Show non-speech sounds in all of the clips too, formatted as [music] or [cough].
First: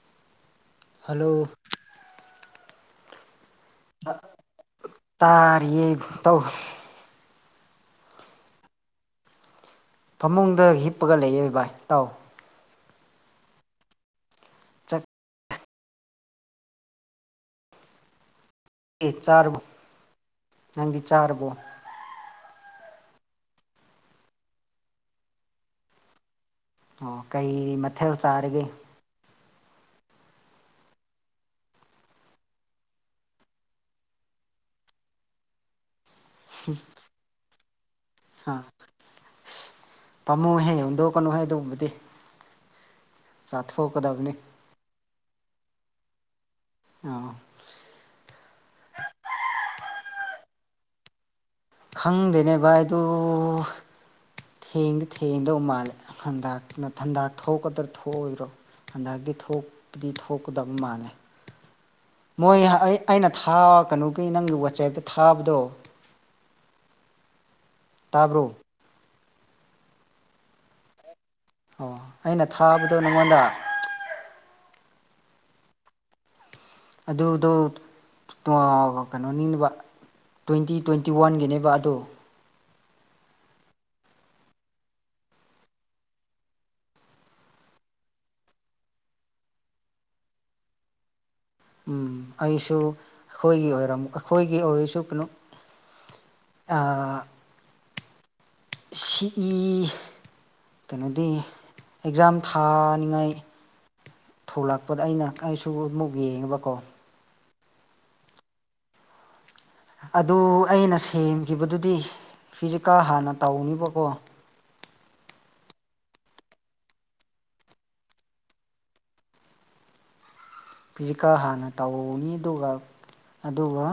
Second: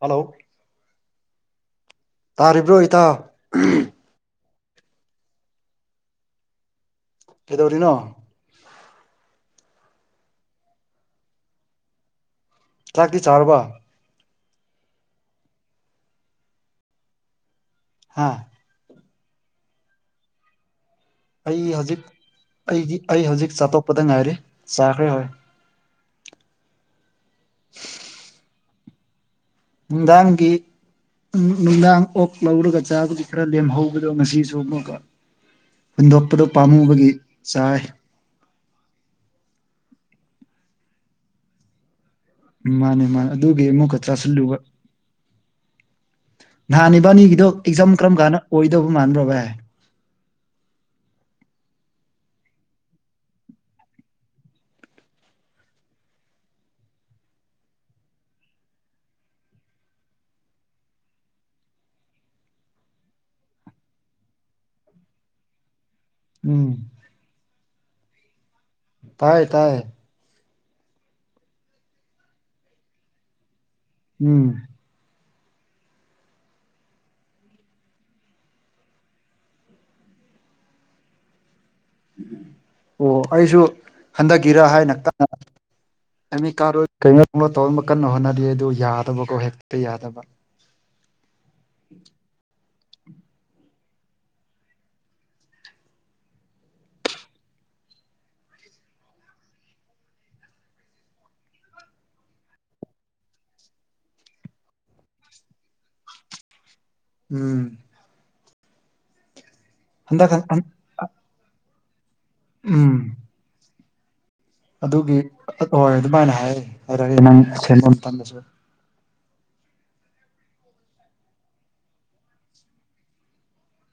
Hello hello ꯇꯥꯔꯤꯕ꯭ꯔꯣ ꯏꯇꯥꯎ ꯎꯝ ꯇ ꯇꯥꯔꯤꯌꯦ ꯇꯧ ꯀꯩꯗꯧꯔꯤꯅꯣ ꯐꯃꯨꯡꯗ ꯍꯤꯞꯄꯒ ꯂꯩꯌꯦ ꯚꯥꯏ ꯏꯇꯥꯎ ꯆꯥꯛꯇꯤ ꯆꯥꯔꯕ ꯆꯠ ꯍꯥꯥ ꯑꯦ ꯆꯥꯔꯃ ꯅꯪꯗꯤ ꯆꯥꯔꯞ ꯑꯩ ꯍꯧꯖꯤꯛ ꯑꯩꯗꯤ ꯑꯩ ꯍꯧꯖꯤꯛ ꯆꯥꯇꯣꯛꯄꯗ ꯉꯥꯏꯔꯤ ꯆꯥꯈ꯭ꯔꯦ ꯍꯣꯏ ꯑꯣ ꯀꯩ ꯃꯊꯦꯜ ꯆꯥꯔꯒꯦ ꯅꯨꯡꯗꯥꯡꯒꯤ ꯎꯝ ꯅꯨꯡꯗꯥꯡ ꯑꯣꯛ ꯂꯧꯔꯒ ꯆꯥꯕꯒꯤ ꯈꯔ ꯂꯦꯝꯍꯧꯕꯗꯣ ꯉꯁꯤꯁꯨ ꯑꯃꯨꯛꯒ ꯍꯨꯟꯗꯣꯛꯄꯗꯨ ꯄꯥꯝꯃꯨꯕꯒꯤ ꯆꯥꯏ ꯑꯥ ꯁꯤ ꯄꯥꯝꯃꯨꯍꯦ ꯍꯨꯟꯗꯣꯛꯀꯅꯨ ꯍꯦ ꯑꯗꯨꯒꯨꯝꯕꯗꯤ ꯎꯝ ꯃꯥꯅꯦ ꯃꯥ ꯑꯗꯨꯒꯤ ꯑꯃꯨꯛꯀ ꯆꯥꯁꯤꯜꯂꯨꯕ ꯅꯍꯥꯟ ꯑꯥ ꯏꯕꯥꯟꯅꯤꯒꯤꯗꯣ ꯑꯦꯛꯖꯥꯝ ꯀꯔꯝ ꯀꯥꯟꯗ ꯑꯣꯏꯗꯧꯕ ꯃꯥꯟꯕ꯭ꯔꯣ ꯚꯥꯢ ꯈꯪꯗꯦꯅꯦ ꯚꯥꯏ ꯑꯗꯣ ꯊꯦꯡꯗꯤ ꯊꯦꯡꯗꯧ ꯃꯥꯜꯂꯦ ꯍꯟꯗ ꯅꯊꯟꯗꯥ ꯊꯣꯛꯀꯗꯔ ꯊꯣꯛꯑꯣꯏꯔꯣ ꯍꯟꯗꯛꯇꯤ ꯊꯣꯛꯄꯗꯤ ꯊꯣꯛꯀꯗꯕ ꯃꯥꯜꯂꯦ ꯃꯣꯏ ꯑꯩ ꯑꯩꯅ ꯊꯥ ꯀꯩꯅꯣꯒꯤ ꯅꯪꯒꯤ ꯋꯥꯆꯦꯞꯇ ꯊꯥꯕꯗꯣ ꯎꯝ ꯇꯥꯕ꯭ꯔꯣ ꯇꯥꯏ ꯇꯥꯏ ꯑꯣ ꯑꯩꯅ ꯊꯥꯕꯗꯣ ꯅꯪꯉꯣꯟꯗ ꯎꯝ ꯑꯗꯨꯗꯣ ꯄꯥ ꯀꯩꯅꯣꯅꯤꯗꯕ ꯇꯣꯏꯟꯇꯤ ꯇꯣꯏꯟꯇꯤ ꯋꯥꯟꯒꯤꯅꯦꯕ ꯑꯗꯣ ꯑꯣ ꯑꯩꯁꯨ ꯍꯟꯗꯛꯀꯤꯔ ꯍꯥꯏꯅ ꯇꯥ ꯑꯦꯃꯤ ꯀꯥꯔꯣꯏ ꯀꯩꯅꯣ ꯑꯃ ꯇꯧꯅꯕ ꯀꯟꯅ ꯍꯣꯠꯅꯔꯤ ꯑꯗꯨ ꯌꯥꯗꯕꯀꯣ ꯍꯦꯛꯇ ꯌꯥꯗꯕ ꯎꯝ ꯑꯩꯁꯨ ꯑꯩꯈꯣꯏꯒꯤ ꯑꯣꯏꯔꯝ ꯑꯩꯈꯣꯏꯒꯤ ꯑꯣꯏꯔꯁꯨ ꯀꯩꯅꯣ ꯑꯥ ꯁꯤ ꯏ ꯀꯩꯅꯣꯗꯤ ꯑꯦꯛꯖꯥꯝ ꯊꯥꯅꯤꯡꯉꯥꯏ ꯊꯣꯂꯛꯄꯗ ꯑꯩꯅ ꯑꯩꯁꯨ ꯑꯃꯨꯛ ꯌꯦꯡꯉꯦꯕꯀꯣ ꯎꯝ ꯍꯟꯗꯛ ꯑꯗꯨ ꯑꯩꯅ ꯁꯦꯝꯈꯤꯕꯗꯨꯗꯤ ꯐꯤꯖꯤꯀꯦꯜ ꯎꯝ ꯍꯥꯟꯅ ꯇꯧꯅꯤꯕꯀꯣ ꯑꯗꯨꯒꯤ ꯍꯣꯏ ꯑꯗꯨꯃꯥꯏꯅ ꯍꯥꯏ ꯍꯥꯏꯔꯛꯑꯦ ꯅꯪ ꯁꯦꯝꯕ ꯃꯇꯝꯗꯁꯨ ꯐꯤꯖꯤꯀꯦꯜ ꯍꯥꯟꯅ ꯇꯧꯅꯤ ꯑꯗꯨꯒ ꯑꯗꯨꯒ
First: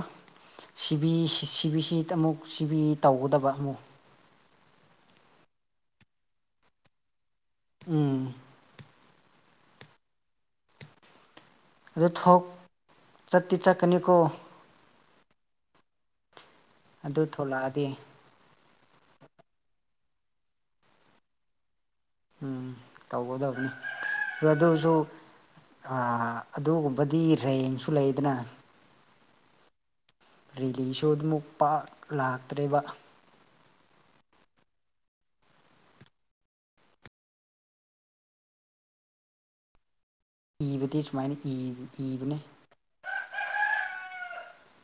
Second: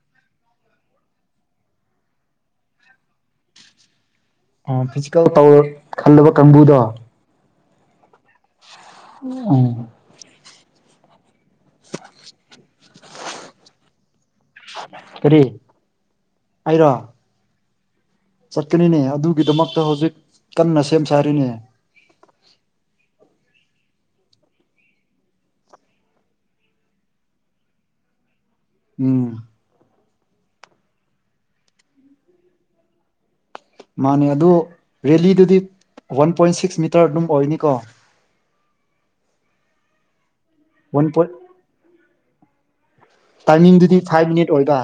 ꯁꯤꯕꯤ ꯁꯤꯕꯤ ꯁꯤ ꯑꯃꯨꯛ ꯁꯤꯕꯤ ꯇꯧꯒꯗꯕ ꯑꯃꯨꯛ ꯑꯣ ꯐꯤꯖꯤꯀꯦꯜ ꯇꯧꯔ ꯈꯜꯂꯕ ꯀꯥꯡꯕꯨꯗꯣ ꯎꯝ ꯎꯝ ꯑꯗꯨ ꯊꯣꯛ ꯆꯠꯇꯤ ꯆꯠꯀꯅꯤꯀꯣ ꯀꯔꯤ ꯑꯩꯔꯣ ꯗꯨ ꯊꯣꯛꯂꯥꯛꯑꯗꯤ ꯆꯠꯀꯅꯤꯅꯦ ꯑꯗꯨꯒꯤꯗꯃꯛꯇ ꯍꯧꯖꯤꯛ ꯀꯟꯅ ꯁꯦꯝ ꯁꯥꯔꯤꯅꯦ ꯎꯝ ꯇꯧꯒꯗꯕꯅꯤ ꯍꯣꯏ ꯑꯗꯨꯁꯨ ꯑꯥ ꯑꯗꯨꯒꯨꯝꯕꯗꯤ ꯔꯦꯡꯁꯨ ꯂꯩꯌꯦꯗꯅ ꯎꯝ ꯔꯦꯂꯤꯁꯨ ꯑꯗꯨꯃꯨꯛ ꯄꯥꯛ ꯂꯥꯛꯇ꯭ꯔꯦꯕ ꯃꯥꯅꯦ ꯑꯗꯨ ꯔꯦꯂꯤꯗꯗꯤ ꯋꯥꯟ ꯄꯣꯏꯟ ꯁꯤꯛꯁ ꯃꯤꯇꯔ ꯑꯗꯨꯝ ꯑꯣꯏꯒꯅꯤꯀꯣ ꯏꯕꯗꯤ ꯋꯥꯟ ꯄꯣꯏꯟ ꯁꯨꯃꯥꯏꯅ ꯏ ꯏꯕꯅꯦ ꯇꯥꯏꯃꯤꯡꯗꯨꯗꯤ ꯐꯥꯏꯚ ꯃꯤꯅꯤꯠ ꯑꯣꯏꯗ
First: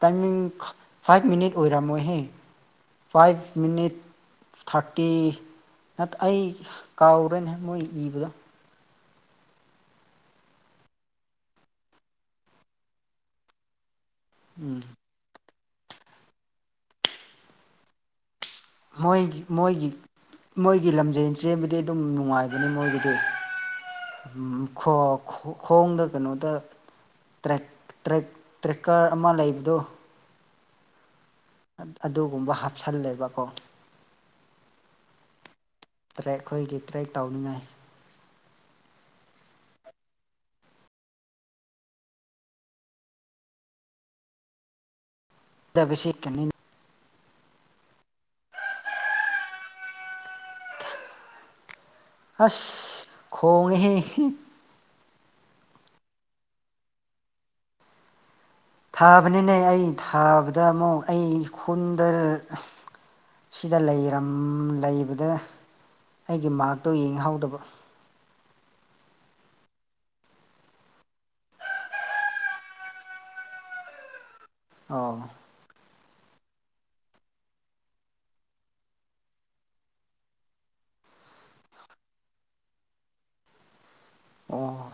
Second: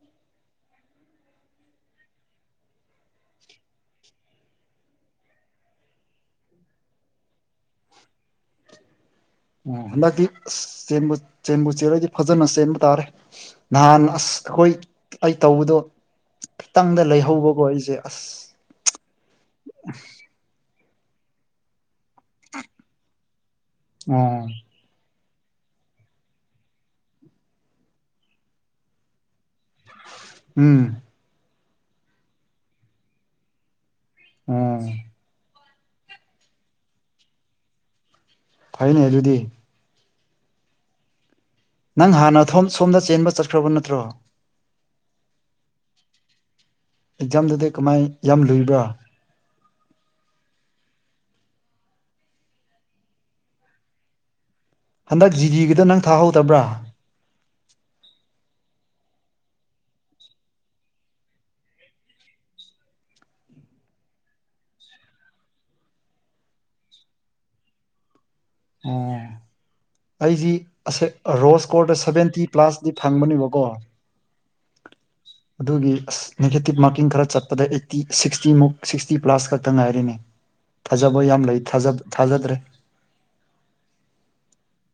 ꯇꯥꯏꯃꯤꯡ ꯈꯪ ꯐꯥꯏꯚ ꯃꯤꯅꯤꯠ ꯑꯣꯏꯔꯝꯃꯣꯏꯍꯦ ꯐꯥꯏꯚ ꯃꯤꯅꯤꯠ ꯊꯥꯔꯇꯤ ꯅꯠ ꯑꯩ ꯀꯥꯎꯔꯦꯅꯦ ꯃꯣꯏ ꯏꯕꯗꯣ ꯑꯣ ꯍꯟꯗꯛꯇꯤ ꯑꯁ ꯆꯦꯟꯕꯨ ꯆꯦꯟꯕꯨ ꯆꯦꯟꯂꯗꯤ ꯐꯥꯖꯅ ꯆꯦꯟꯕ ꯇꯥꯔꯦ ꯅꯍꯥꯟ ꯑꯁ ꯑꯈꯣꯏ ꯎꯝ ꯑꯩ ꯇꯧꯕꯗꯣ ꯈꯤꯇꯪꯗ ꯂꯩꯍꯧꯕꯀꯣ ꯑꯩꯖꯦ ꯑꯁ ꯍꯣꯏ ꯃꯣꯏꯒꯤ ꯃꯣꯏꯒꯤ ꯂꯝꯖꯦꯟ ꯆꯦꯟꯕꯗꯗꯤ ꯑꯗꯨꯝ ꯅꯨꯡꯉꯥꯏꯕꯅꯦ ꯃꯣꯏꯒꯤꯗꯤ ꯑꯣ ꯎꯝ ꯈꯣ ꯈꯣꯡꯗ ꯀꯩꯅꯣꯗ ꯇ꯭ꯔꯦꯛ ꯇ꯭ꯔꯦꯛ ꯇ꯭ꯔꯦꯛꯀ꯭ꯔ ꯑꯃ ꯂꯩꯕꯗꯣ ꯎꯝ ꯑꯥ ꯑꯗꯨꯒꯨꯝꯕ ꯍꯥꯞꯁꯜꯂꯦꯕꯀꯣ ꯎꯝ ꯇ꯭ꯔꯦꯛ ꯈꯣꯏꯒꯤ ꯇ꯭ꯔꯦꯛ ꯇꯧꯅꯤꯡꯉꯥꯏ ꯐꯩꯅꯦ ꯑꯗꯨꯨꯗꯤ ꯅꯪ ꯍꯥꯟꯅ ꯊꯣꯝ ꯁꯣꯝꯗ ꯆꯦꯟꯕ ꯆꯠꯈ꯭ꯔꯕ ꯅꯠꯇ꯭ꯔꯣ [unintelligible] ꯑꯦꯛꯖꯥꯝꯗꯨꯗꯤ ꯀꯃꯥꯏ ꯌꯥꯝ ꯂꯨꯏꯕ꯭ꯔꯥ ꯑꯁ ꯈꯣꯡꯉꯦꯍꯦ ꯍꯟꯗꯛ ꯖꯤꯗꯤꯒꯤꯗꯣ ꯅꯪ ꯊꯥꯍꯧꯗꯕ꯭ꯔꯥ ꯊꯥꯕꯅꯤꯅꯦ ꯑꯩ ꯊꯥꯕꯗ ꯑꯃꯨꯛ ꯑꯩ ꯈꯨꯟꯗ ꯁꯤꯗ ꯂꯩꯔꯝ ꯂꯩꯕꯗ ꯑꯩꯒꯤ ꯃꯥꯔꯛꯇꯣ ꯌꯦꯡꯍꯧꯗꯕ ꯫ ꯑꯣ [unintelligible] ꯑꯩꯖꯤ ꯑꯁꯦ ꯔꯣꯁ ꯀꯣꯔꯗ ꯁꯚꯦꯟꯇꯤ ꯄ꯭ꯂꯥꯁꯇꯤ ꯐꯪꯕꯅꯦꯕꯀꯣ ꯑꯧ꯫ ꯑꯗꯨꯒꯤ ꯑꯁ ꯅꯦꯒꯦꯇꯤꯞ ꯃꯥꯔꯀꯤꯡ ꯈꯔ ꯆꯠꯄꯗ ꯑꯩꯠꯇꯤ ꯁꯤꯛꯁꯇꯤ ꯃꯨꯛ ꯁꯤꯛꯁꯇꯤ ꯄ꯭ꯂꯥꯁ ꯈꯛꯇ ꯉꯥꯏꯔꯦꯅꯦ꯫ ꯊꯥꯖꯕ ꯌꯥꯝ ꯂꯩ ꯊꯥꯖ ꯊꯥꯖꯗ꯭ꯔꯦ꯫ ꯑꯣ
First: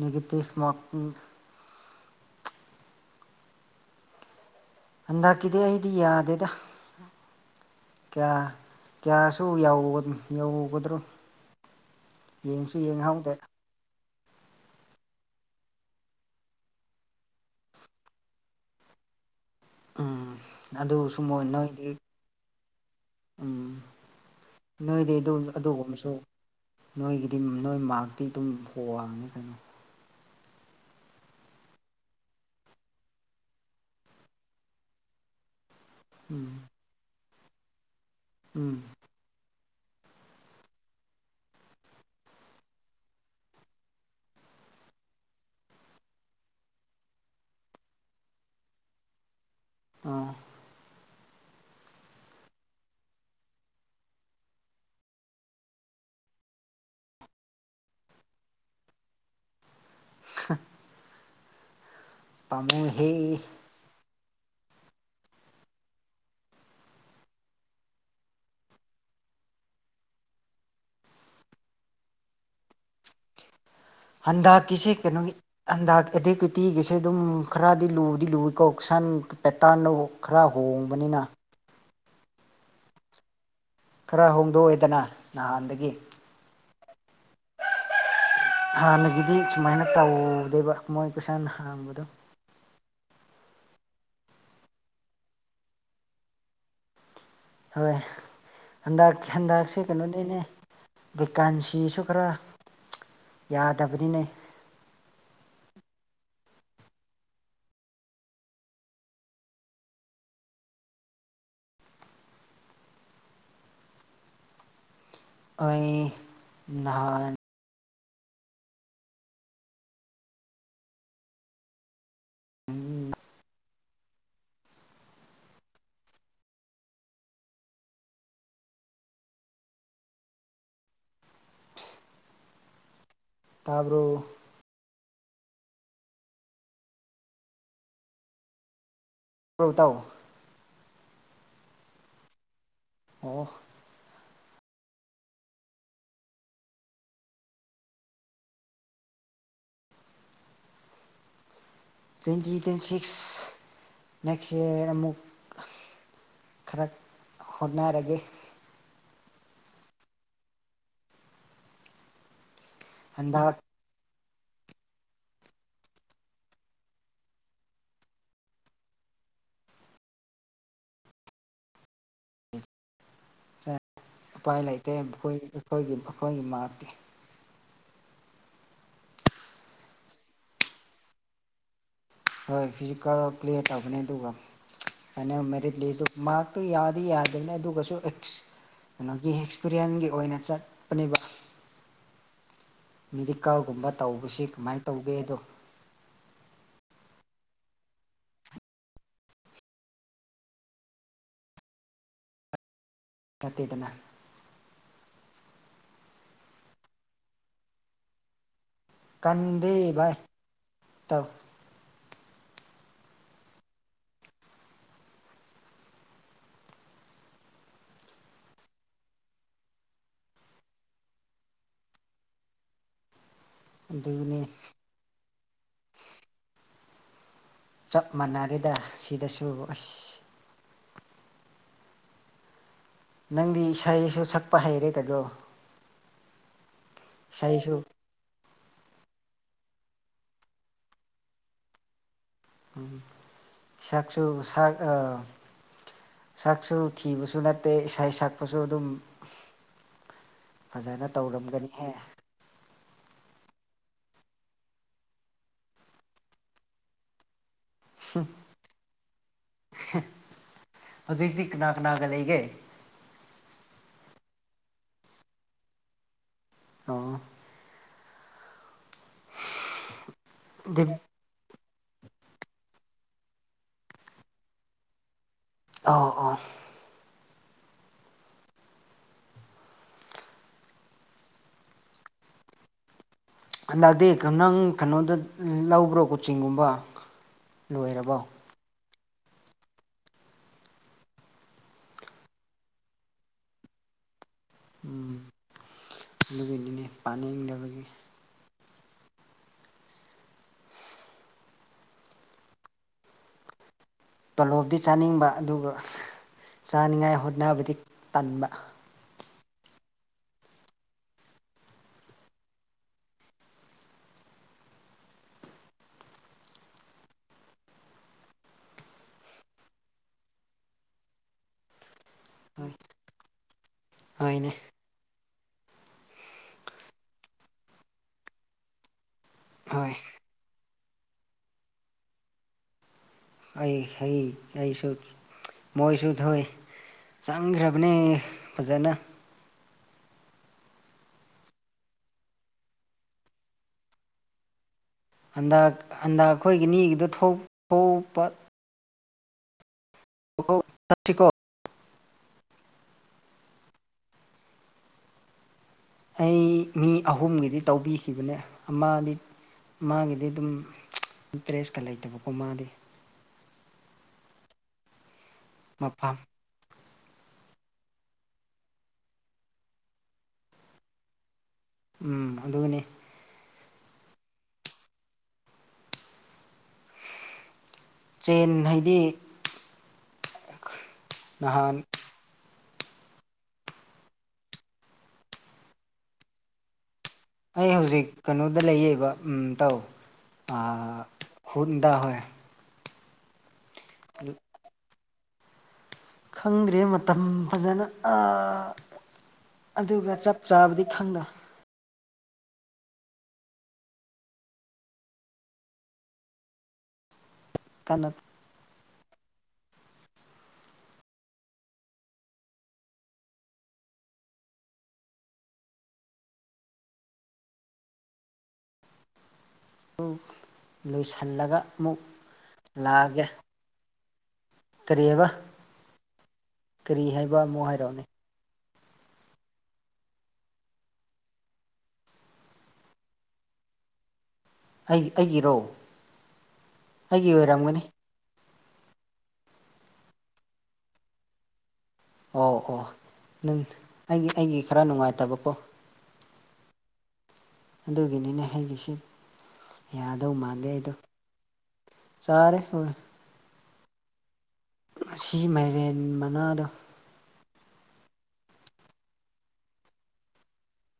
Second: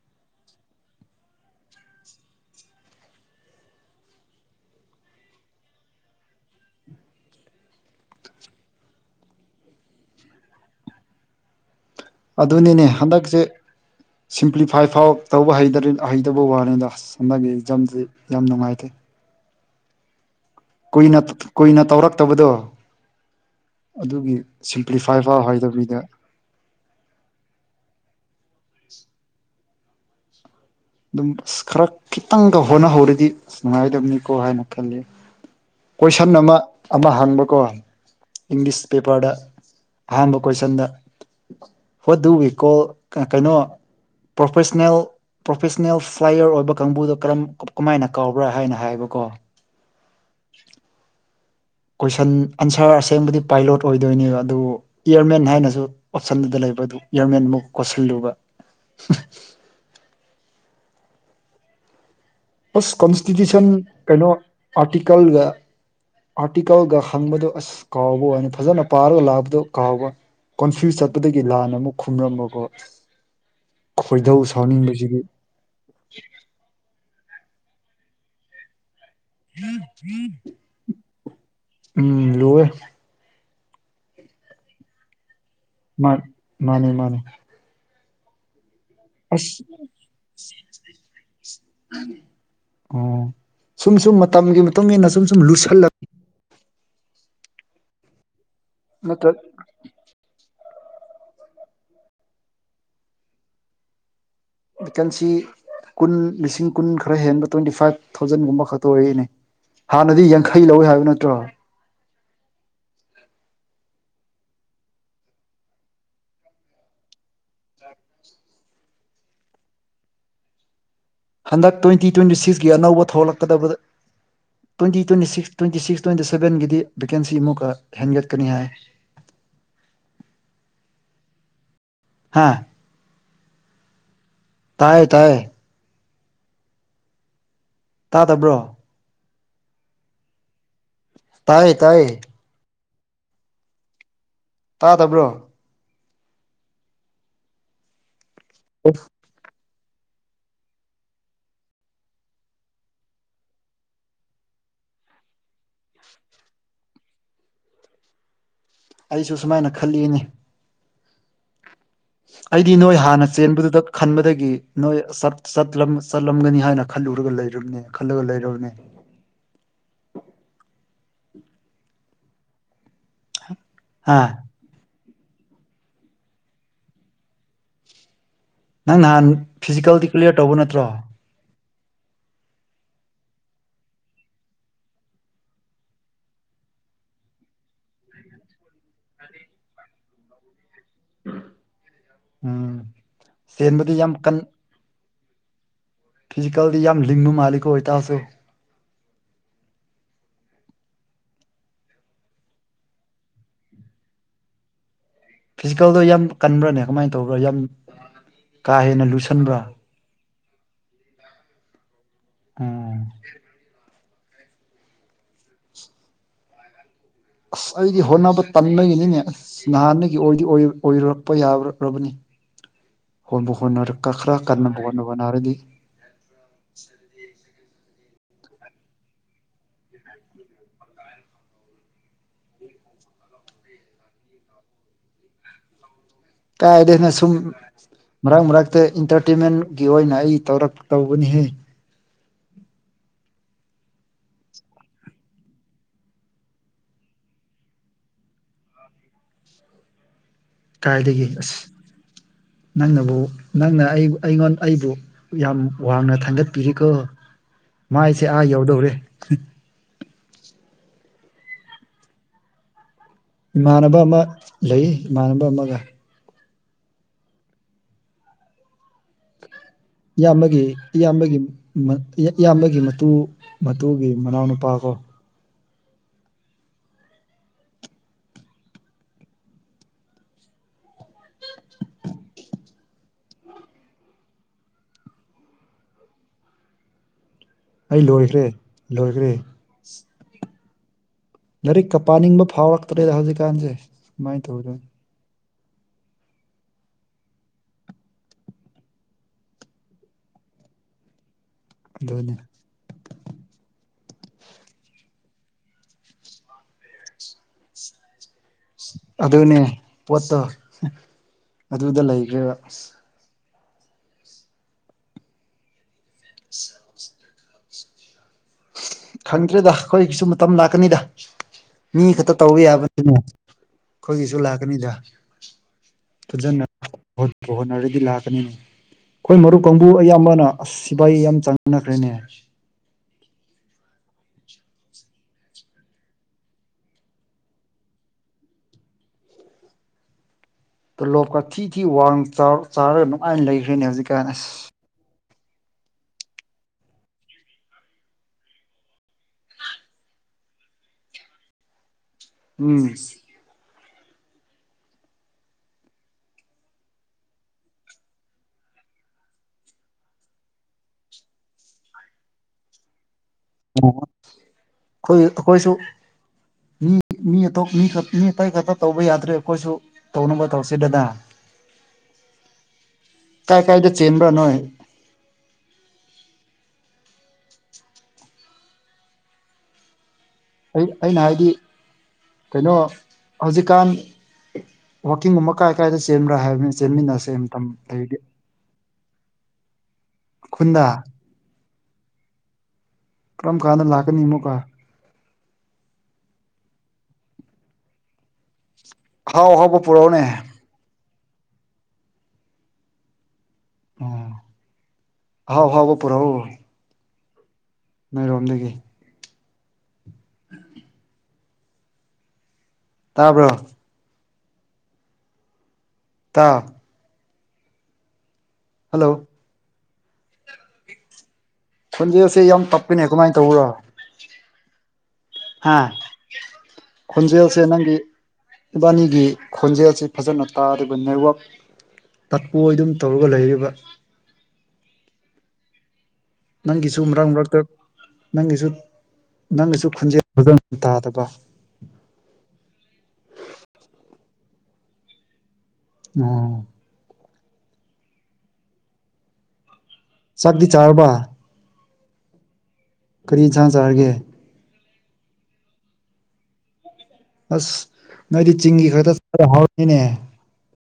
ꯅꯦꯒꯦꯇꯤꯚ ꯃꯥꯔꯀꯤꯡ ꯍꯟꯗꯛꯀꯤꯗꯤ ꯑꯩꯗꯤ ꯌꯥꯗꯦꯗ ꯫ ꯀꯌꯥ ꯀꯌꯥꯁꯨ ꯌꯧꯒ ꯌꯧꯒꯗ꯭ꯔꯣ? ꯌꯦꯡꯁꯨ ꯑꯗꯨꯅꯤꯅꯦ ꯌꯦꯡꯍꯧꯗꯦ ꯍꯟꯗꯛꯖꯦ ꯁꯤꯝꯄ꯭ꯂꯤꯐꯥꯏ ꯐꯥꯎ ꯇꯧꯕ ꯍꯩꯗꯔꯤ ꯍꯩꯗꯕ ꯋꯥꯅꯤꯗ ꯑꯁ ꯍꯟꯗꯛꯒꯤ ꯑꯦꯛꯖꯥꯝꯗꯤ ꯌꯥꯝ ꯅꯨꯡꯉꯥꯏꯇꯦ꯫ ꯎꯝ ꯑꯗꯨꯁꯨ ꯀꯨꯏꯅ ꯃꯣꯏ ꯀꯨꯏꯅ ꯅꯣꯏꯒꯤ ꯇꯧꯔꯛꯇꯕꯗꯣ ꯎꯝ ꯑꯗꯨꯒꯤ ꯅꯣꯏꯗꯤ ꯁꯤꯝꯄ꯭ꯂꯤꯐꯥꯏ ꯑꯗꯨ ꯐꯥꯎ ꯍꯩꯇꯕꯤꯗ ꯑꯗꯨꯒꯨꯝꯕꯁꯨ ꯅꯣꯏꯒꯤꯗꯤ ꯅꯣꯏ ꯃꯥꯔꯛꯇꯤ ꯑꯗꯨꯝ ꯋꯥꯡꯉꯤ ꯀꯩꯅꯣ ꯫ ꯑꯗꯨꯝ ꯑꯁ ꯈꯔ ꯈꯤꯇꯪꯒ ꯍꯣꯠꯅꯍꯧꯔꯗꯤ ꯅꯨꯡꯉꯥꯏꯗꯕꯅꯤꯀꯣ ꯍꯥꯏꯅ ꯈꯜꯂꯦ ꯫ ꯀꯣꯏꯁꯟ ꯎꯝ ꯑꯃ ꯑꯃ ꯍꯪꯕꯀꯣ ꯎꯝ ꯏꯪꯂꯤꯁ ꯄꯦꯄꯔꯗ ꯑꯍꯥꯟꯕ ꯀꯣꯏꯁꯟꯗ ꯋꯥꯠ ꯗꯨ ꯋꯤ ꯀꯣꯜ ꯀꯩꯅꯣ ꯄ꯭ꯔꯣꯐꯦꯁꯅꯦꯜ ꯄ꯭ꯔꯣꯐꯦꯁꯅꯦꯜ ꯐ꯭ꯂꯥꯏꯌꯔ ꯑꯣꯏꯕ ꯀꯥꯡꯕꯨꯗꯣ ꯀꯔꯝ ꯀꯃꯥꯏꯅ ꯀꯥꯎꯕ꯭ꯔꯥ? ꯍꯥꯏꯅ ꯍꯥꯏꯌꯦꯕꯀꯣ ꯑ ꯀꯣꯏꯁꯟ ꯑꯟꯁꯔ ꯑꯁꯦꯡꯕꯗꯤ ꯄꯥꯏꯂꯣꯠ ꯑꯣꯏꯗꯣꯏꯅꯦꯕ ꯑꯗꯨ ꯏꯌꯥꯔꯃꯦꯟ ꯍꯥꯏꯅꯁꯨ ꯑꯣꯞꯁꯟꯗꯨꯗ ꯂꯩꯕ ꯑꯗꯨ ꯏꯌꯥꯔꯃꯦꯟꯃꯨꯛ ꯀꯣꯠꯁꯤꯜꯂꯨꯕ ꯍ ꯑꯁ ꯀꯣꯟꯁꯇꯤꯇ꯭ꯌꯨꯁꯟ ꯀꯩꯅꯣ ꯑꯥꯔꯇꯤꯀꯜꯒ ꯑꯥꯔꯇꯤꯀꯜꯒ ꯍꯪꯕꯗꯣ ꯑꯁ ꯀꯥꯎꯕ ꯋꯥꯅꯤ ꯐꯖꯅ ꯄꯥꯔꯒ ꯂꯥꯛꯕꯗꯣ ꯀꯥꯎꯕ ꯫ ꯀꯣꯟꯐ꯭ꯌꯨꯁ ꯆꯠꯄꯗꯒꯤ ꯂꯥꯟꯅ ꯑꯃꯨꯛ ꯈꯨꯝꯔꯝꯕꯀꯣ꯫ ꯈꯣꯏꯗꯧ ꯍꯟꯗꯛꯀꯤꯁꯦ ꯁꯥꯎꯅꯤꯡꯕꯁꯤꯗꯤ ꯀꯩꯅꯣꯒꯤ ꯍꯟꯗꯛ ꯑꯦꯇꯦꯛꯇꯤꯒꯤꯁꯦ ꯑꯗꯨꯝ ꯈꯔꯗꯤ ꯂꯨꯗꯤ ꯂꯨꯏꯌꯦꯀꯣ ꯀꯣꯁꯟ ꯄꯦꯇꯥꯟꯅꯃꯨꯛ [unintelligible] ꯈꯔ ꯍꯣꯡꯕꯅꯤꯅ ꯎꯝ ꯂꯨꯋꯦ꯫ ꯈꯔ ꯍꯣꯡꯗꯣꯛꯑꯦꯗꯅ ꯅꯍꯥꯟꯗꯒꯤ ꯫ [unintelligible] ꯃꯥꯅꯦ ꯃꯥꯅꯦ ꯍꯥꯟꯅꯒꯤꯗꯤ ꯑꯁ ꯁꯨꯃꯥꯏꯅ ꯇꯧꯗꯦꯕ ꯃꯣꯏ ꯀꯣꯏꯁꯟ ꯍꯪꯕꯗꯣ꯫ ꯑꯣ ꯁꯨꯝ ꯁꯨꯝ ꯃꯇꯝꯒꯤ ꯃꯇꯨꯡ ꯏꯟꯅ ꯁꯨꯝ ꯁꯨꯝ ꯂꯨꯁꯜꯂꯛ ꯍꯣꯏ ꯍꯟꯗꯛ ꯅꯠꯇ꯭ꯔ ꯍꯟꯗꯛꯁꯦ ꯀꯩꯅꯣꯅꯤꯅꯦ ꯚꯦꯀꯥꯟꯁꯤꯁꯨ ꯈꯔ ꯌꯥꯗꯕꯅꯤꯅꯦ꯫ ꯚꯦꯀꯦꯟꯁꯤ ꯀꯨꯟ ꯂꯤꯁꯤꯡ ꯀꯨꯟ ꯈꯔ ꯍꯦꯟꯕ ꯇ꯭ꯋꯦꯟꯇꯤ ꯐꯥꯏꯚ ꯊꯥꯎꯖꯟꯒꯨꯝꯕ ꯈꯛꯇ ꯑꯣꯏꯑꯦꯅꯦ꯫ ꯍꯥꯟꯅꯗꯤ ꯌꯥꯡꯈꯩ ꯂꯧꯏ ꯍꯥꯏꯕ ꯅꯠꯇ꯭ꯔꯣ? ꯑꯩ ꯅꯍꯥꯟ [inaudible] ꯍꯟꯗꯛ ꯇ꯭ꯋꯦꯟꯇꯤ ꯇ꯭ꯋꯦꯟꯇꯤ ꯁꯤꯛꯁꯀꯤ ꯑꯅꯧꯕ ꯊꯣꯛꯂꯛꯀꯗꯕꯗ twenty twenty six twenty six twenty ꯁꯚꯦꯟꯒꯤꯗꯤ ꯚꯦꯀꯦꯟꯁꯤ ꯑꯃꯨꯛꯀ ꯍꯦꯟꯒꯠꯀꯅꯤ ꯍꯥꯏ꯫ ꯍꯥ ꯇꯥꯕ꯭ꯔꯣ? ꯇꯥꯏꯌꯦ ꯇꯥꯏꯌꯦ ꯇꯥꯗꯕ꯭ꯔꯣ ꯑꯧ ꯇꯥꯎ ꯇꯥꯏꯌꯦ ꯇꯥꯏꯌꯦ ꯑꯣꯍ‌ꯣ ꯇꯥꯗꯕ꯭ꯔꯣ [inaudible] twenty twenty six next year ꯑꯃꯨꯛ ꯈꯔ ꯍꯣꯠꯅꯔꯒꯦ ꯑꯩꯁꯨ ꯁꯨꯃꯥꯏꯅ ꯈꯜꯂꯤꯅꯤ ꯑꯩꯗꯤ ꯅꯣꯏ ꯍꯥꯟꯅ ꯍꯟꯗꯛ ꯆꯦꯟꯕꯗꯨꯗꯛ ꯈꯟꯕꯗꯒꯤ ꯅꯣꯏ ꯆꯠ ꯆꯠꯂꯝ ꯆꯠꯂꯝꯒꯅꯤ ꯍꯥꯏꯅ ꯈꯜꯂꯨꯔꯒ ꯂꯩꯔꯨꯝꯅꯦ ꯈꯜꯂꯒ ꯂꯩꯔꯨꯕꯅꯦ ꯑ ꯎꯄꯥꯏ ꯂꯩꯇꯦ ꯃꯈꯣꯏꯒꯤ ꯑꯩꯈꯣꯏꯒꯤ ꯃꯈꯣꯏꯒꯤ ꯃꯥꯛꯇꯤ ꯅꯪ ꯅꯍꯥꯟ ꯐꯤꯖꯤꯀꯦꯜꯗꯤ ꯀ꯭ꯂꯤꯌ꯭ꯔ ꯇꯧꯕ ꯅꯠꯇ꯭ꯔꯣ ꯍꯣꯏ ꯐꯤꯖꯤꯀꯦꯜ ꯀ꯭ꯂꯤꯌ꯭ꯔ ꯇꯧꯕꯅꯤ ꯑꯗꯨꯒ ꯐꯥꯏꯅꯦꯜ ꯃꯦꯔꯤꯠ ꯂꯤꯁꯇꯨ ꯃꯥꯛꯇꯨ ꯌꯥꯗꯤ ꯌꯥꯗꯕꯅꯦ ꯑꯗꯨꯒꯁꯨ ꯑꯦꯛꯁ ꯀꯩꯅꯣꯒꯤ ꯑꯦꯛꯁꯄꯤꯔꯤꯌꯦꯟꯒꯤ ꯑꯣꯏꯅ ꯆꯠꯄꯅꯦꯕ ꯎꯝ ꯃꯦꯗꯤꯀꯥꯜꯒꯨꯝꯕ ꯆꯦꯟꯕꯗꯤ ꯌꯥꯝ ꯇꯧꯕꯁꯤ ꯀꯃꯥꯏ ꯇꯧꯒꯦꯗꯣ ꯐꯤꯖꯤꯀꯜꯗꯤ ꯌꯥꯝ ꯂꯤꯡꯕ ꯃꯥꯜꯂꯤꯀꯣ ꯢꯇꯥꯎꯁꯨ ꯇꯠꯇꯦꯗꯅ ꯐꯤꯖꯤꯀꯜꯗꯣ ꯌꯥꯝ ꯀꯟꯕ꯭ꯔꯥꯅꯦ ꯀꯃꯥꯏ ꯇꯧꯕ꯭ꯔꯥ ꯌꯥꯝ ꯀꯥ ꯍꯦꯟꯅ ꯂꯨꯁꯟꯕ꯭ꯔꯥ ꯀꯟꯗꯦ ꯕꯥꯢ ꯇꯞ ꯑꯣ ꯑꯁ ꯑꯩꯗꯤ ꯍꯣꯠꯅꯕ ꯇꯟꯕꯒꯤꯅꯤꯅꯦ ꯑꯁ ꯅꯍꯥꯟꯗꯒꯤꯗꯤ ꯑꯣꯢꯗꯤ ꯑꯣꯢ ꯑꯣꯏꯔꯛꯄ ꯌꯥꯕ꯭ꯔꯔꯕꯅꯤ ꯍꯣꯟꯕꯨ ꯍꯣꯠꯅꯔ ꯀꯥ ꯑꯗꯨꯅꯤ ꯈꯔ ꯀꯟꯅꯕꯨ ꯍ‌ꯣꯠꯅ ꯍꯣꯠꯕꯨꯅꯔꯗꯤ ꯆꯞ ꯃꯥꯟꯅꯔꯦꯗ ꯁꯤꯗꯁꯨ ꯑꯁ ꯅꯪꯗꯤ ꯏꯁꯩꯁꯨ ꯁꯛꯄ ꯍꯩꯔꯦ ꯇꯒ꯭ꯂ‌ꯣ ꯀꯥꯢꯗ‌ꯦ ꯅꯁꯨꯝ ꯏꯁꯩꯁꯨ ꯃꯔꯛ ꯃꯔꯛꯇ ꯏꯟꯇ꯭ꯔꯇꯦꯟꯃꯦꯟꯒꯤ ꯑꯣꯏꯅ ꯑꯩ ꯇꯧꯔꯛ ꯇꯧꯕꯅꯤꯍꯦ ꯎꯝ ꯁꯛꯁꯨ ꯁꯛ ꯑꯥ ꯁꯛꯁꯨ ꯊꯤꯕꯁꯨ ꯅꯠꯇꯦ ꯏꯁꯩ ꯁꯛꯄꯁꯨ ꯑꯗꯨꯝ ꯐꯖꯅ ꯀꯗꯥꯏꯒꯤ ꯑꯁ ꯇꯧꯔꯝꯒꯅꯤꯍꯦ ꯅꯪꯅꯕꯨ ꯅꯪꯅ ꯑꯩ ꯑꯩꯉꯣꯟ ꯑꯩꯕꯨ ꯌꯥꯝ ꯋꯥꯡꯅ ꯊꯥꯡꯒꯠꯄꯤꯔꯤꯀꯣ ꯃꯥꯏꯁꯦ ꯑꯥ ꯌꯧꯗꯧꯔꯦ ꯍꯧꯖꯤꯛꯇꯤ ꯀꯅꯥ ꯀꯅꯥꯒ ꯂꯩꯒꯦ ꯏꯃꯥꯟꯅꯕ ꯑꯃ ꯂꯩ ꯏꯃꯥꯟꯅꯕ ꯑꯃꯒ ꯑꯣ ꯏꯌꯥꯝꯕꯒꯤ ꯏꯌꯥꯝꯕꯒꯤ ꯃꯠ ꯏꯌꯥꯝꯕꯒꯤ ꯃꯇꯨ ꯃꯇꯨꯒꯤ ꯃꯅꯥꯎꯅꯨꯄꯥ ꯀꯣ ꯑꯧ ꯑꯣ ꯍꯟꯗꯛꯗꯤ ꯀ ꯅꯪ ꯀꯩꯅꯣꯗ ꯂꯧꯕ꯭ꯔꯣ ꯀꯣꯆꯤꯡꯒꯨꯝꯕ ꯑꯩ ꯂꯣꯏꯔꯕꯣ ꯂꯣꯏꯈ꯭ꯔꯦ ꯂꯣꯏꯒ꯭ꯔꯦ ꯂꯥꯏꯔꯤꯛꯀ ꯄꯥꯅꯤꯡꯕ ꯐꯥꯎꯔꯛꯇ꯭ꯔꯦꯗ ꯍꯧꯖꯤꯛꯀꯥꯟꯁꯦ ꯀꯃꯥꯏ ꯇꯧꯗꯣꯏꯅ‌ꯣ ꯎꯝ ꯑꯗꯨꯒꯤꯅꯤꯅꯦ ꯄꯥꯅꯤꯡꯗꯕꯒꯤ ꯑꯗꯨꯅꯤ ꯇꯣꯂꯣꯞꯇꯤ ꯆꯥꯅꯤꯡꯕ ꯑꯗꯨꯒ ꯆꯥꯅꯤꯡꯉꯥꯏ ꯍꯣꯠꯅꯕꯗꯤ ꯇꯟꯕ ꯑꯗꯨꯅꯦ ꯄꯣꯠꯇꯣ ꯍ ꯑꯗꯨꯗ ꯂꯩꯈ꯭ꯔꯦꯕ [unintelligible] ꯈꯪꯗ꯭ꯔꯦꯗꯥ ꯑꯩꯈꯣꯏꯒꯤꯁꯨ ꯃꯇꯝ ꯂꯥꯛꯀꯅꯤꯗꯥ ꯃꯤ ꯈꯇ ꯇꯧꯕ ꯍꯣꯏ ꯌꯥꯕꯔꯣ [unintelligible] ꯑꯩꯈꯣꯏꯒꯤꯁꯨ ꯍꯣꯏꯅꯦ ꯂꯥꯛꯀꯅꯤꯗꯥ ꯐꯖꯅ ꯍꯣꯠꯄꯨ ꯍꯣꯠꯅꯔꯗꯤ ꯂꯥꯛꯀꯅꯤ ꯈꯣꯏ ꯃꯔꯨꯞ ꯀꯥꯡꯕꯨ ꯍꯣꯏ ꯑꯌꯥꯝꯕꯅ ꯑꯁ ꯁꯤꯕꯥꯏ ꯌꯥꯝ ꯆꯪꯅꯈ꯭ꯔꯦꯅꯦ ꯑꯩ ꯍꯩ ꯑꯩꯁꯨ [unintelligible] ꯃꯣꯏꯁꯨ ꯊꯧꯋꯦ ꯆꯪꯈ꯭ꯔꯕꯅꯦ ꯐꯖꯅ ꯇꯣꯂꯣꯞꯀ ꯊꯤ ꯊꯤ ꯋꯥꯡ ꯆꯥꯎ ꯆꯥꯔꯒ ꯅꯨꯡꯉꯥꯏꯟ ꯂꯩꯈ꯭ꯔꯦꯅꯦ ꯍꯧꯖꯤꯛꯀꯥꯟ ꯑꯁ ꯍꯟꯗꯛ ꯍꯟꯗꯛ ꯈꯣꯏꯒꯤ ꯅꯤꯒꯤꯗꯣ ꯊꯣꯛ ꯊꯣꯛꯄ [unintelligible] [unintelligible] ꯀꯣ ꯎꯝ ꯑꯩ ꯃꯤ ꯑꯍꯨꯝꯒꯤꯗꯤ ꯇꯧꯕꯤꯈꯤꯕꯅꯦ ꯑꯃꯗꯤ ꯃꯥꯒꯤꯗꯤ ꯑꯗꯨꯝ [unintelligible] ꯏꯟꯇ꯭ꯔꯦꯁ ꯀ ꯂꯩꯇꯕꯀꯣ ꯃꯥꯗꯤ ꯑꯣ ꯈꯣꯏ ꯑꯈꯣꯏꯁꯨ ꯃꯐꯝ ꯃꯤ ꯃꯤ ꯑꯇꯣꯝ ꯃꯤ ꯈꯥ ꯃꯤ ꯑꯇꯩ ꯈꯇ ꯇꯧꯕ ꯌꯥꯗ꯭ꯔꯦ ꯑꯈꯣꯏꯁꯨ ꯇꯧꯅꯕ ꯇꯧꯁꯦ ꯗꯅꯥ ꯎꯝ ꯑꯗꯨꯅꯦ ꯀꯥꯢ ꯀꯥꯏꯗ ꯆꯦꯟꯕ꯭ꯔꯥ ꯅꯣꯏ ꯆꯦꯟ ꯍꯥꯏꯗꯤ [unintelligible] ꯑꯩ ꯑꯩꯅ ꯍꯥꯏꯗꯤ ꯅꯍꯥꯟ ꯀꯩꯅꯣ ꯍꯧꯖꯤꯛꯀꯥꯟ ꯋꯥꯛꯀꯤꯡꯒꯨꯝꯕ ꯀꯥꯏ ꯀꯔꯥꯏꯗ ꯆꯦꯟꯕ꯭ꯔꯥ ꯍꯥꯏꯕꯅꯦ ꯆꯦꯟꯃꯤꯟꯅꯁ ꯑꯩ ꯍꯧꯖꯤꯛ ꯀꯩꯅꯣꯗ ꯂꯩꯌꯦꯕ ꯎꯝ ꯇꯧ ꯑꯥ ꯈꯨꯟꯗ ꯈꯨꯟꯗ ꯍꯣꯏ ꯀꯔꯝ ꯀꯥꯟꯗ ꯂꯥꯛꯀꯅꯤ ꯑꯃꯨꯛꯀꯥ ꯈꯪꯗ꯭ꯔꯦ ꯃꯇꯝ ꯐꯖꯅ ꯑꯥ ꯑꯍꯥꯎ ꯑꯍꯥꯎꯕ ꯑꯗꯨꯒ ꯄꯨꯔꯛꯎꯅꯦ ꯆꯞ ꯆꯥꯕꯗꯤ ꯈꯪꯗ ꯑꯣ ꯑꯍꯥꯎ ꯑꯍꯥꯎꯕ ꯄꯨꯔꯑꯣ ꯀꯟꯅ ꯔꯣꯝꯗꯒꯤ ꯇꯥꯕ꯭ꯔꯣ ꯇꯥꯎ ꯍꯜꯂꯣ ꯇꯨ ꯂꯣꯏꯁꯜꯂꯒ ꯈꯣꯟꯖꯦꯜꯁꯦ ꯌꯥꯝ ꯇꯞꯄꯦꯅꯦ ꯀꯃꯥꯏꯟ ꯇꯧꯕ꯭ꯔꯥ ꯀꯔꯤꯑꯦꯕ ꯍꯥ ꯈꯣꯟꯖꯦꯜꯁꯦ ꯑꯃꯨꯛ ꯅꯪꯒꯤ ꯍꯥꯏꯔꯛꯑꯣꯅꯦ ꯏꯕꯥꯅꯤꯒꯤ ꯈꯣꯟꯖꯦꯜꯁꯦ ꯐꯖꯅ ꯇꯥꯗꯦꯕ ꯅꯦꯠꯋꯥꯛ ꯇꯠꯄꯣꯏ ꯑꯗꯨꯝ ꯇꯧꯔꯒ ꯂꯩꯌꯦꯕ ꯑꯩ ꯑꯩꯒꯤꯔꯣ ꯅꯪꯒꯤꯁꯨ ꯃꯔꯛ ꯑꯩꯒꯤ ꯃꯔꯛꯇ ꯑꯣꯏꯔꯝꯒꯅꯤ ꯅꯪꯒꯤꯁꯨ ꯅꯪꯒꯤꯁꯨ ꯈꯨꯟꯖꯦꯜ ꯐꯖꯟ ꯇꯥꯗꯕ ꯑꯣ ꯑꯣ ꯅꯪ ꯑꯩꯒꯤ ꯑꯩꯒꯤ ꯈꯔ ꯅꯨꯡꯉꯥꯏꯇꯕꯀꯣ ꯑꯣ ꯑꯗꯨꯒꯤꯅꯤꯅꯦ ꯑꯩꯒꯤꯁꯤ ꯌꯥꯗꯧ ꯆꯥꯛꯇꯤ ꯃꯥꯟꯗꯦ ꯑꯩꯗꯣ ꯆꯥꯔꯕ ꯆꯥꯔꯦ ꯍꯣꯏ ꯀꯔꯤ ꯏꯟꯁꯥꯡ ꯆꯥꯔꯒꯦ ꯉꯁꯤ ꯃꯥꯏꯔꯦꯟ ꯃꯅꯥꯗꯣ ꯑꯁ ꯅꯣꯏꯗꯤ ꯆꯤꯡꯒꯤ ꯈꯛꯇꯥ [unintelligible] ꯍꯥꯎꯔꯝꯅꯤꯅꯦ